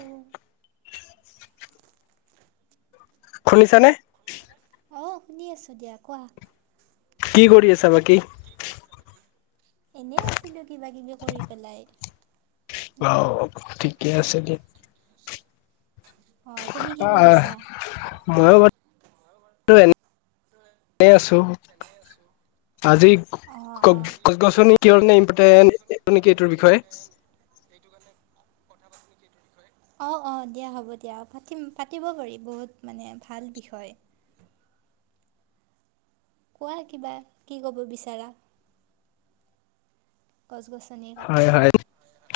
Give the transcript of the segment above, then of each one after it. উম্ শুনিছ নে? অঁ শুনি আছোঁ দিয়া কোৱা। কি কৰি আছা বাকী? এনেই আছিলো কিবা কিবি কৰি পেলাই। অ ঠিক এ আছে দিয়া। অঁ তুমি কি আহ কৰিছা মই এনে এনেই আছো। আজি অঁ অঁ গছ গছনি [unintelligible] নেকি এইটোৰ বিষয়ে। অ অ দিয়া হ'ব দিয়া পাতিম পাতিব পাৰি বহুত মানে ভাল বিষয় কোৱা কিবা কি ক'ব বিচাৰা গছ গছনিৰ কথা হয় হয়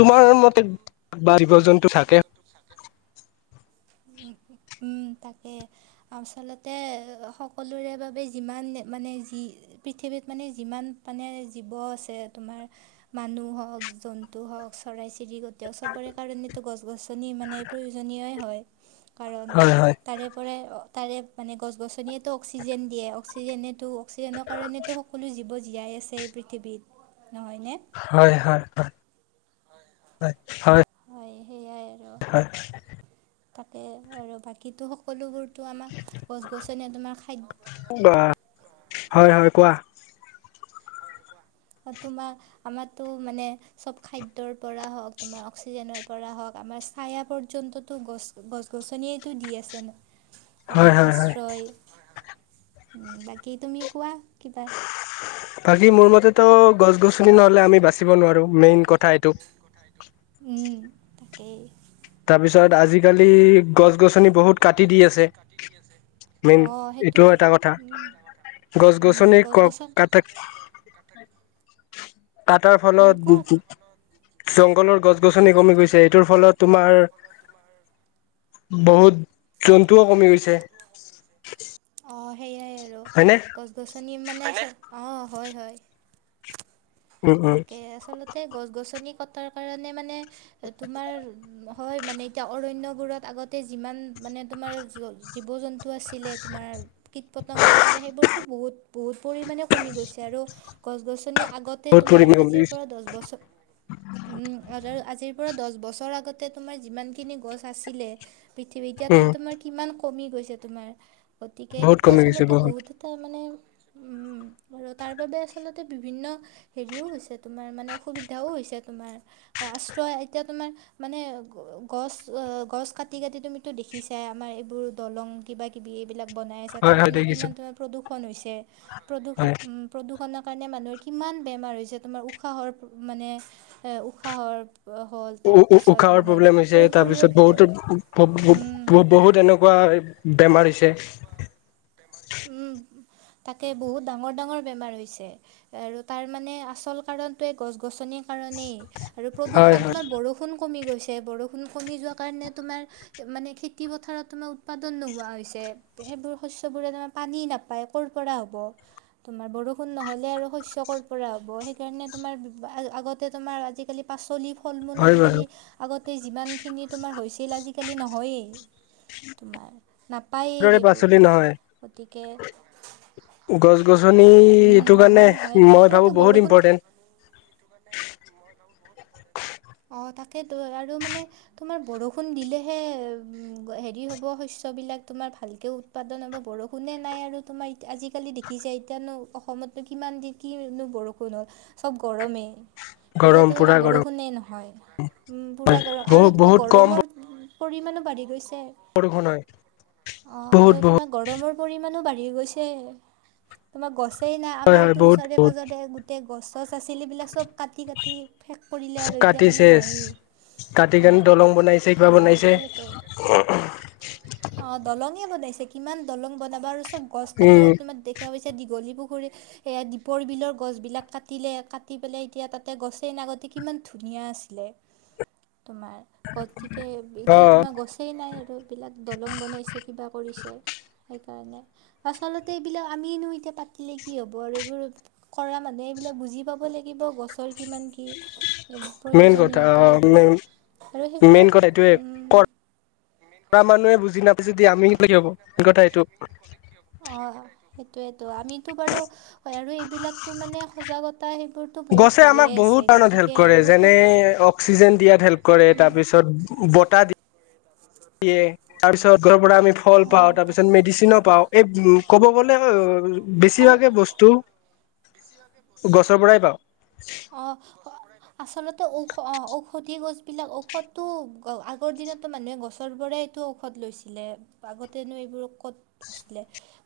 তোমাৰ মতে বা জীৱ জন্তু থাকে তাকে আচলতে সকলোৰে বাবে যিমান মানে যি পৃথিৱীত মানে যিমান মানে জীৱ আছে তোমাৰ। মানুহ হওক জন্তু হওক চৰাই চিৰিকতি হওক চবৰে কাৰণো গছ গছনি মানে প্ৰয়োজনীয়ই হয় কাৰণ হয় হয় তাৰেপই তাৰে মানে গছ গছনিয়েতো অক্সিজেন দিয়ে অক্সিজেনে অক্সিজেনৰ কাৰণো সকলো জৱ জীয়াই আছে এই পৃথিৱীত নহয়নে হয় হয় হয় হয় হয় সেইয় হয় তাকে আৰু বাকীো সকলোবোৰ টো আমাৰ গছ গছনি তোমাৰ হয় খাদ হয় হয় কোৱা। তোমাৰ আমাৰো মানে চব খাদ্যৰ পৰা হওক তোমাৰ অক্সিজেনৰ পৰা হওঁক আমাৰ চাইা পৰ্যন্তো গছ গছ গছনিয়টো দি আছে ন হয় আমাৰ হয় হয় আশ্ৰয় বাকী তুমি কোৱা কিবাৰ বাকী মোৰ মতেতো গছ গছনি নহ'লে আমি বাচিব নোৱাৰো মেইন কথা এইটো উম তাকেই তাৰপিছত আজিকালি গছ গছনি বহুত কাটি দি আছে। মেইন অ এইটোও সেইটোতো এটা কথা উম গছ-গছনি গছ ক গছন কাটা আটাৰ ফলত জংঘলৰ গছ গছনি কমি গৈছে এইটোৰ ফলত তোমাৰ বহুত জন্তুও কমি গৈছে অ সেইয়াই আৰু হয়নে? গছ গছনি মানে অঁ হয় হয় উম উম তাকে আচলতে গছ গছনি কথা কাৰে মানে তোমাৰ হয় মান এতি অৰণ্যবোৰত আগতে যি মানে তাৰ জ জ আছিলে তোমাৰ কীট পতংগ আছিলে সেইবোৰতো বহুত বহুত পৰিমাণে কমি গৈছে আৰু গছ গছনি আগ বহুত তোমাৰ পৰিমাণে কমি আজি গৈছে পৰা দহ বছৰ আজি পৰা দ বছৰ আগতে তোমাৰ যিমানখিনি গছ আছিলে পৃথিৱী এতিয়াতো উম তোমাৰ কিমান কমি গৈছে তোমাৰ। গতিকে বহুত সেইটো কমি গৈছে আচলতে বহুত এটা মানে উম আৰু তাৰ বাবে আচলতে বিভিন্ন হেৰিও হৈছে তোমাৰ মানে অসুবিধাও হৈছে তোমাৰ আশ্ৰয় এতিয়া তোমাৰ মানে গছ গছ কাটি কাটি তুমিতো দেখিছাই আমাৰ এইবোৰ দলং কিবা কিবি এইবিলাক বনাই আছে তাৰ হয় হয় কাৰণে দেখিছো কিমান প্ৰদূষ ষন হৈছে। প্ৰদূষ উ হয় প্ৰদূষণৰ কাৰণে মানুহৰ কিমান বেমাৰ হৈছে তোমাৰ উশাহৰ মানে উশাহৰ হ'ল উ তাৰপিছত উশাহৰ মানে প্ৰব্লেম হৈছে, আৰু তাৰ পিছত শৰীৰৰ ভিতৰত উম বহুতো বহুত এনেকুৱা বেমাৰ হৈছে। [inaudible] উম, তাকে বহুত ডাঙৰ ডাঙৰ বেমাৰ হৈছে আৰু তাৰ মানে আচল কাৰণটোৱেই গছ গছনি কাৰণেই আৰু হয় প্ৰদূষণ হয় তোমাৰ বৰষুণ কমি গৈছে বৰষুণ কমি যোৱা কাৰণে তোমাৰ মানে খেতি পথাৰত তোমাৰ উৎপাদন নোহোৱা হৈছে, সেইবোৰ শস্যবোৰে তোমাৰ পানী নাপায় ক'ৰ পৰা হ'ব? তোমাৰ বৰষুণ নহ'লে আৰু শস্য কৰ পৰা হ'ব সেইকাৰণে তোমাৰ আগতে তোমাৰ আজিকালি পাচলি, ফল মূল হয় বাৰু আজিকালি আগত যিমান খিনি তোমাৰ হৈছে। আজিকালি নহয়েই, তোমাৰ নাপায়েই সেইবোৰ। গতিকে গছ গছনিটো উম, এইটো কাৰণে নহয় নহয় মই সেইটোৱেতো ভাবো বহুত বৰষুণ ইম্পৰটেন্ট। অ তাকেই তো আৰু মানে তোমাৰ বৰষুণ দিলেহে উ হেৰি হব শস্যবিলাক তোমাৰ ভালকে উৎপাদন হ'ব, বৰষুণ ষুণে নাই আৰু তোমাৰ আজিকালি দেখিছাই, এতিয়ানো অসমতনো কিমান দিন নো বৰষুণ হ'ল চব গৰমেই। গৰম এতিয়াাতো তোমাৰ পুৰা গৰম বৰষুণে নহয়, উম পুৰা গৰম বহুত আৰু তোমাৰ বহুত কম গৰমৰ পৰিমাণো বাঢ়ি গৈছে। বৰষুণ হয়। বহুত বহুত মানো বাঢ়ি গৈছে তোমাৰ গছ সেই নাই হয় হয় আমাৰতো বহুত ওচৰে বহুত পাঁজৰে গোটেই গছ গছনি বিলাক চব কাটি কাটি শেষ কৰিলে চব আৰু এতিয়া কাটি মান চেচ নাইয়ে। কাটি কেনে দলং বনাইছে কিবা বনাইছে সেইয়ে টো, দলঙয়ে বনাইছে। কিমান দলং বনাব লৈছে চব গছ কাটি উম কাটি মই দেখা পাই এতিয়া দীঘলী পুখুৰীত এ দীপৰ বিলৰ গছ বিিলাক কাটিলে কাটি পেলাই এতিয়া তাতে গছেই নগতি কিমান ধুনীয়া আছিলে তোমাৰ গতিকে অ এতিয়া তোমাৰ গছেই নাই আৰু বিলাক দলং বনাইছে কিবা কৰিছে সেইকাৰণে আচলতে এইবিলাক আমিনো এতিয়া পাতিলে কি হ'ব আৰু এইবোৰ কৰা মানুহে এইবিলাক বুজি পাব লাগিব গছৰ কিমান কি মেইন কথা অ প্ৰয়োজনীয়তা মেই সেইবোৰ আৰু মেইন কথা এইটোয়ে সেইবোৰক কৰা কৰা মানুহে বুজি নাপাইছে দ আমি কি হব কথা এইটো সেইটয়েতো আমিতো বাৰু হয় আৰু এইবিলাকতটো মানে সজাগতা সেইবোৰতো বহুত গছে হৈয়ে আমাক বহুত আছে ধৰণত হেল্প গতিকে কৰে এইবোৰতো যেনে অক্সিজেন দিয়াত হেল্প কৰে তাৰপিছত বতাহ দ ই তাৰপিছত আমি ফল অ পাওঁ তাৰপিছত তাৰি মেডিচিনো গছ পাওঁ এই ফল পা ক'ব তাৰিছ গ'লে বেছিভাগে বস্তু মচ পা গছৰ পৰাই পাওঁ অ আচলতে ঔষ ঔষধি গছবিলাক ঔষধটো আগৰ দিনতো মানুহে গছৰ পৰাোৰেই এইটো ঔষধ লৈছিলে আগতেনো এইবোৰ ক'ত আছিলে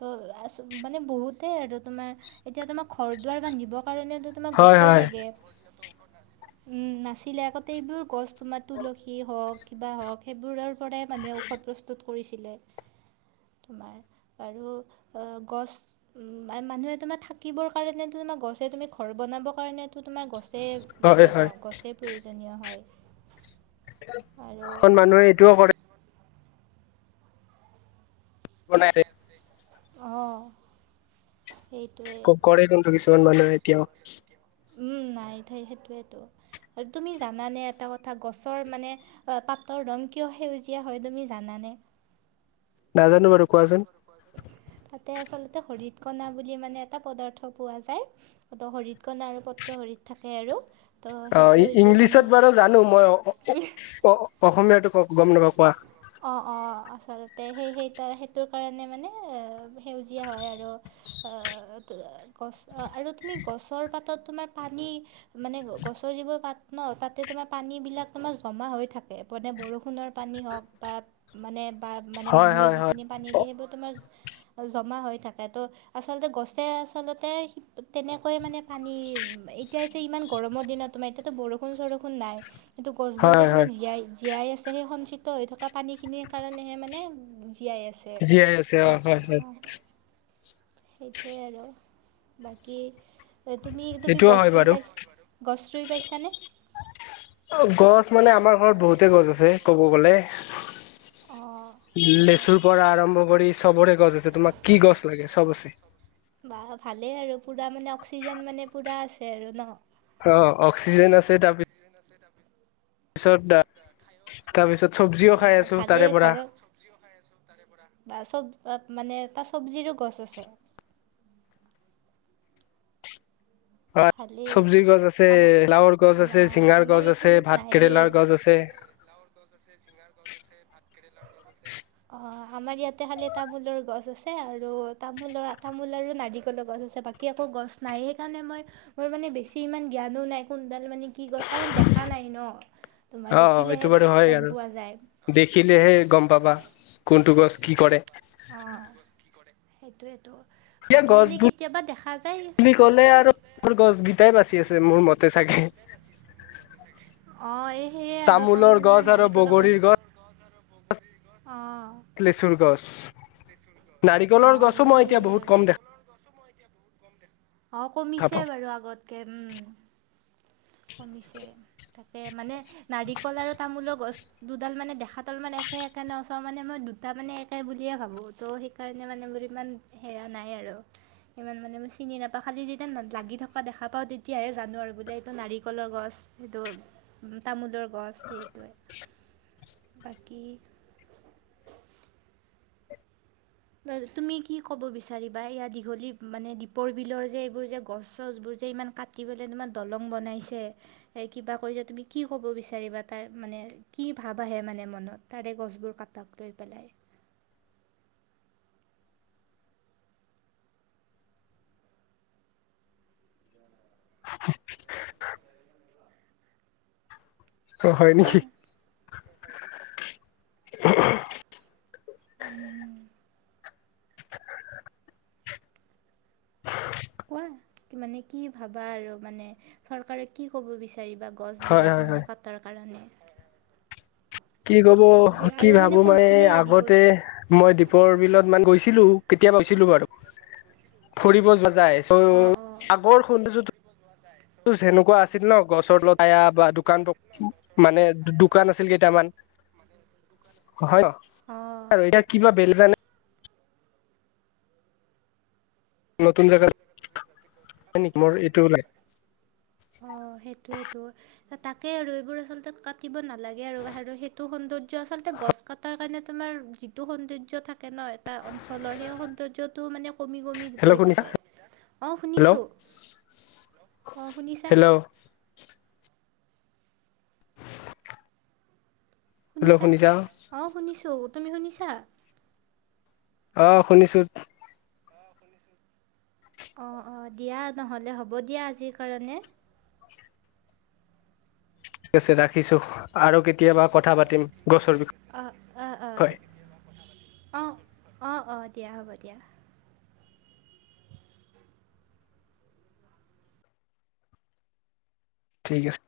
তো আ মানে বহুতেই আৰু তোমাৰ এতিয়া তোমাক ঘৰ দুৱাৰ বান্ধিব কাৰণতো তোমাক হয় গছেই হয় লাগে উম নাছিলে আগতে এইবোৰ গছ তোমাৰ তুলসী হওক কিবা হওক সেইবোৰ আৰু মানে ঔষধ প্ৰস্তুত কৰিছিলে তোমাৰ আৰু গছ মানুহে তোমাৰ থাকিবৰ কাৰণেো তোমাৰ গছে তুমি ঘৰ বনাবৰ কাৰণেতো তোমাৰ গছ হয় লাগে হয় ন গছে প্ৰয়ো প্ৰজনীয় হয় আৰু এখন মানুহে এইটোও কৰে বনাইছে অঁ সেইটোৱে ক কৰে কিন্তু কিছুমান মানুহে এতিয়াও উম নাই তাই সেইটোয়টো আৰু তুমি জানানে এটা কথা গছৰ মানে পাতৰ ৰং কিয় সেউজীয়া হয় তুমি জানানে নাজানো বাৰু কোৱাচোন তাতে আচলতে হৰিত কণা বুলি মানে এটা পদাৰ্থ পোৱা যায় ত হৰিত কণা আৰু পত্ৰ হৰিত থাকে আৰু তো অ সেইটো দি মানে ইংলিছত বাৰু জানো মই অসমীয়াাতটো ক গম নাপাওঁ কোৱা অঁ অঁ আচলতে সেই সেই সেইটোৰ কাৰণে মানে সেউজীয়া হয় আৰু গছ আৰু তুমি গছৰ পাতত তোমাৰ পানী মানে গছৰ যিবোৰ পাত ন তাতে তোমাৰ পানীবিলাক তোমাৰ জমা হৈ থাকে মানে বৰষুণৰ পানী হওক বা মানে বা মানে হয় মানুহ হয় হয় যখিনি পানী দিয়ে সেইবোৰত জমা হৈ থাকে ত' আচলতে গছে আচলতে তেনেকৈয়ে মানে পানী এতিয়া যে ইমান গৰমৰ দিনত তোমাৰ এতিয়াতো বৰষুণ চৰষুণ নাই সেইটো গছবোৰ যে হয় তুমাৰ হয় জীয়াই জীয়াই আছে সেই সঞ্চিত হৈ থকা পানীখিনিৰ কাৰণেহে মানে জীয়াই আছে জীয়াই আছে অ গছ হয় হয় অঁ সেইটোৱে আৰু বাকী তুমি তুমি এইটোও গছ হয় ৰুই বাৰু পাইছা গছ ৰুই পাইছানে অ, গছ মানে আমাৰ ঘৰত বহুতে গছ আছে ক'ব গ'লে অঁ সেয়াই লেচুৰ আৰু পৰা আৰম্ভ কৰি চবৰে গছ আছে তোমাক কি গছ লাগে চব আছে বা ভালেই আৰু পূৰা মানে অক্সিজেন মানে পূৰা আছে আৰু ন অ অক্সিজে আছে সেইটপি তাৰপিছত চব্জিও অ খাই আছো তাৰে ভালেই পৰা ঘৰত চ খাইছ বা চব মানে তাত চব্জিৰো গছ আছে অ ভালেই। চব্জিৰ গছ আছে আমাৰ লাওৰ গছ আছে অ', চিঙাৰ আমাৰ গছ আছে এইখিনিত ভাত নায়েই। কেৰেলাৰ গছ আছে অ আমাৰ ইয়াতে খালি তামোলৰ গছ আছে আৰু তামোলৰ তামোল আৰু নাৰিকলৰ গছ আছে বাকী একো গছ নাই সেইকাৰণে মই মোৰ মানে বেছি ইমান জ্ঞানো নাই কোন ডাল মানে কি গছ কাৰণ দেখা নাই ন তোমাৰ অ এইটো দেখিলেহে বাৰু হয় গম আৰু পোৱা যায় দেখিলেহে গম পাবা কোনটো গছ কি কৰে অ সেইটোোৱেতটো এয়া গছবোৰ বুলি কলে আৰু গছ কেইটাই বাচি আছে মোৰ মতে চাগে অঁ এই সেয়ে আৰু তামোল তামোলৰ গছ আৰু বগৰীৰ গছ অ লেচুৰ গছ নাৰিকলৰ গছো মই এতিয়া বহুত কম দেখা এতিয়া বহুত কম দে অ কমিছে পাওঁ বাৰু আগত কে উম কমিছে তাকে মানে নাৰিকল আৰু তামোলৰ গছ দুডাল মানে দেখাাতাল মানে একে একে নচাওঁ মানে মই দুটা মানে একে বুলিয়ে ভাবোঁ তো সেইকাৰণে মানে মোৰ ইমান হেৰা নাই আৰু ইমান মানে মই চিনি নাপাওঁ খালি যেতিয়া লাগি থকা দেখা পাওঁ তেতিয়াহে জানো আৰু বোলে এইটো ন িকৰ গছ সেইটো তামোলৰ গছ সেইটোৱে বাকী তুমি কি ক'ব বিচাৰিবা দীঘলী মানে দপৰ বিলৰ যে এইবোৰ যে গছ চছোৰ যে ইমান কাটি পাই তোম দলং বনাইছে কিবা কৰি তুমি কি কব বিচাৰিবা তাৰ মানে কি ভাব আহে মানে মনত তাৰে গছবোৰ ক লৈ পেলাই অ হয় কোৱা নেকি উম [inaudible] কোৱা কি মানে কি ভাবা আৰু মানে চৰকাৰে কি ক'ব বিচাৰে চাৰি বা হয় গছবিলাক হয় মানে হয় কাটাৰ কাৰণে কি কব এইবি- কি আৰু ভাবো মানে কৈছিলে দীঘল আগতে মই দীপৰ বিলত মান গৈছিলো কেতিয়াাবা বাৰু ফুৰিব অঁ অঁ [inaudible] সেনেকুৱা আছিল ন গছত লগাইয়া বা দোকান পক মানে দোকান আছিল কেইটামান [inaudible] হয় ন অঁ আৰু এতিয়া কিবা বেল জানে নতুন জেগাত নেকি মোৰ এইটো ও নাই। অ' সেইটোৱেতো। তাকে আৰু এইবোৰ আচলতে কাটিব নাল লাগে আৰু সেইটো সৌন্দৰ্য আচলতে গছ কটাৰ কাৰণে তোমাৰ যিটো সৌন্দৰ্য্য থাকে ন, এটা অঞ্চলৰ সেই সৌন্দৰ্যটো মানে কমি কমি হেল্ল' গৈ শুনিছা থাকে। অ হেল্ল' শুনিছো, আহ। হেল্ল' হেল্ল' শুনিছানে? শুনিছা অ শুনিছো। তুমি শুনিছা? আহ শুনিছো। অ অ দিয়া নহলে হ'ব দিয়া আজিৰ কাৰণে। ঠিক আছে ৰাখিছো আৰু কেতিয়া কেতিয়াবা কথা পাতিম গছৰ অ' অ' অ' বিষয়ে। দিয়া। অ অ অ দিয়া হ'ব দিয়া। ঠিক আছে।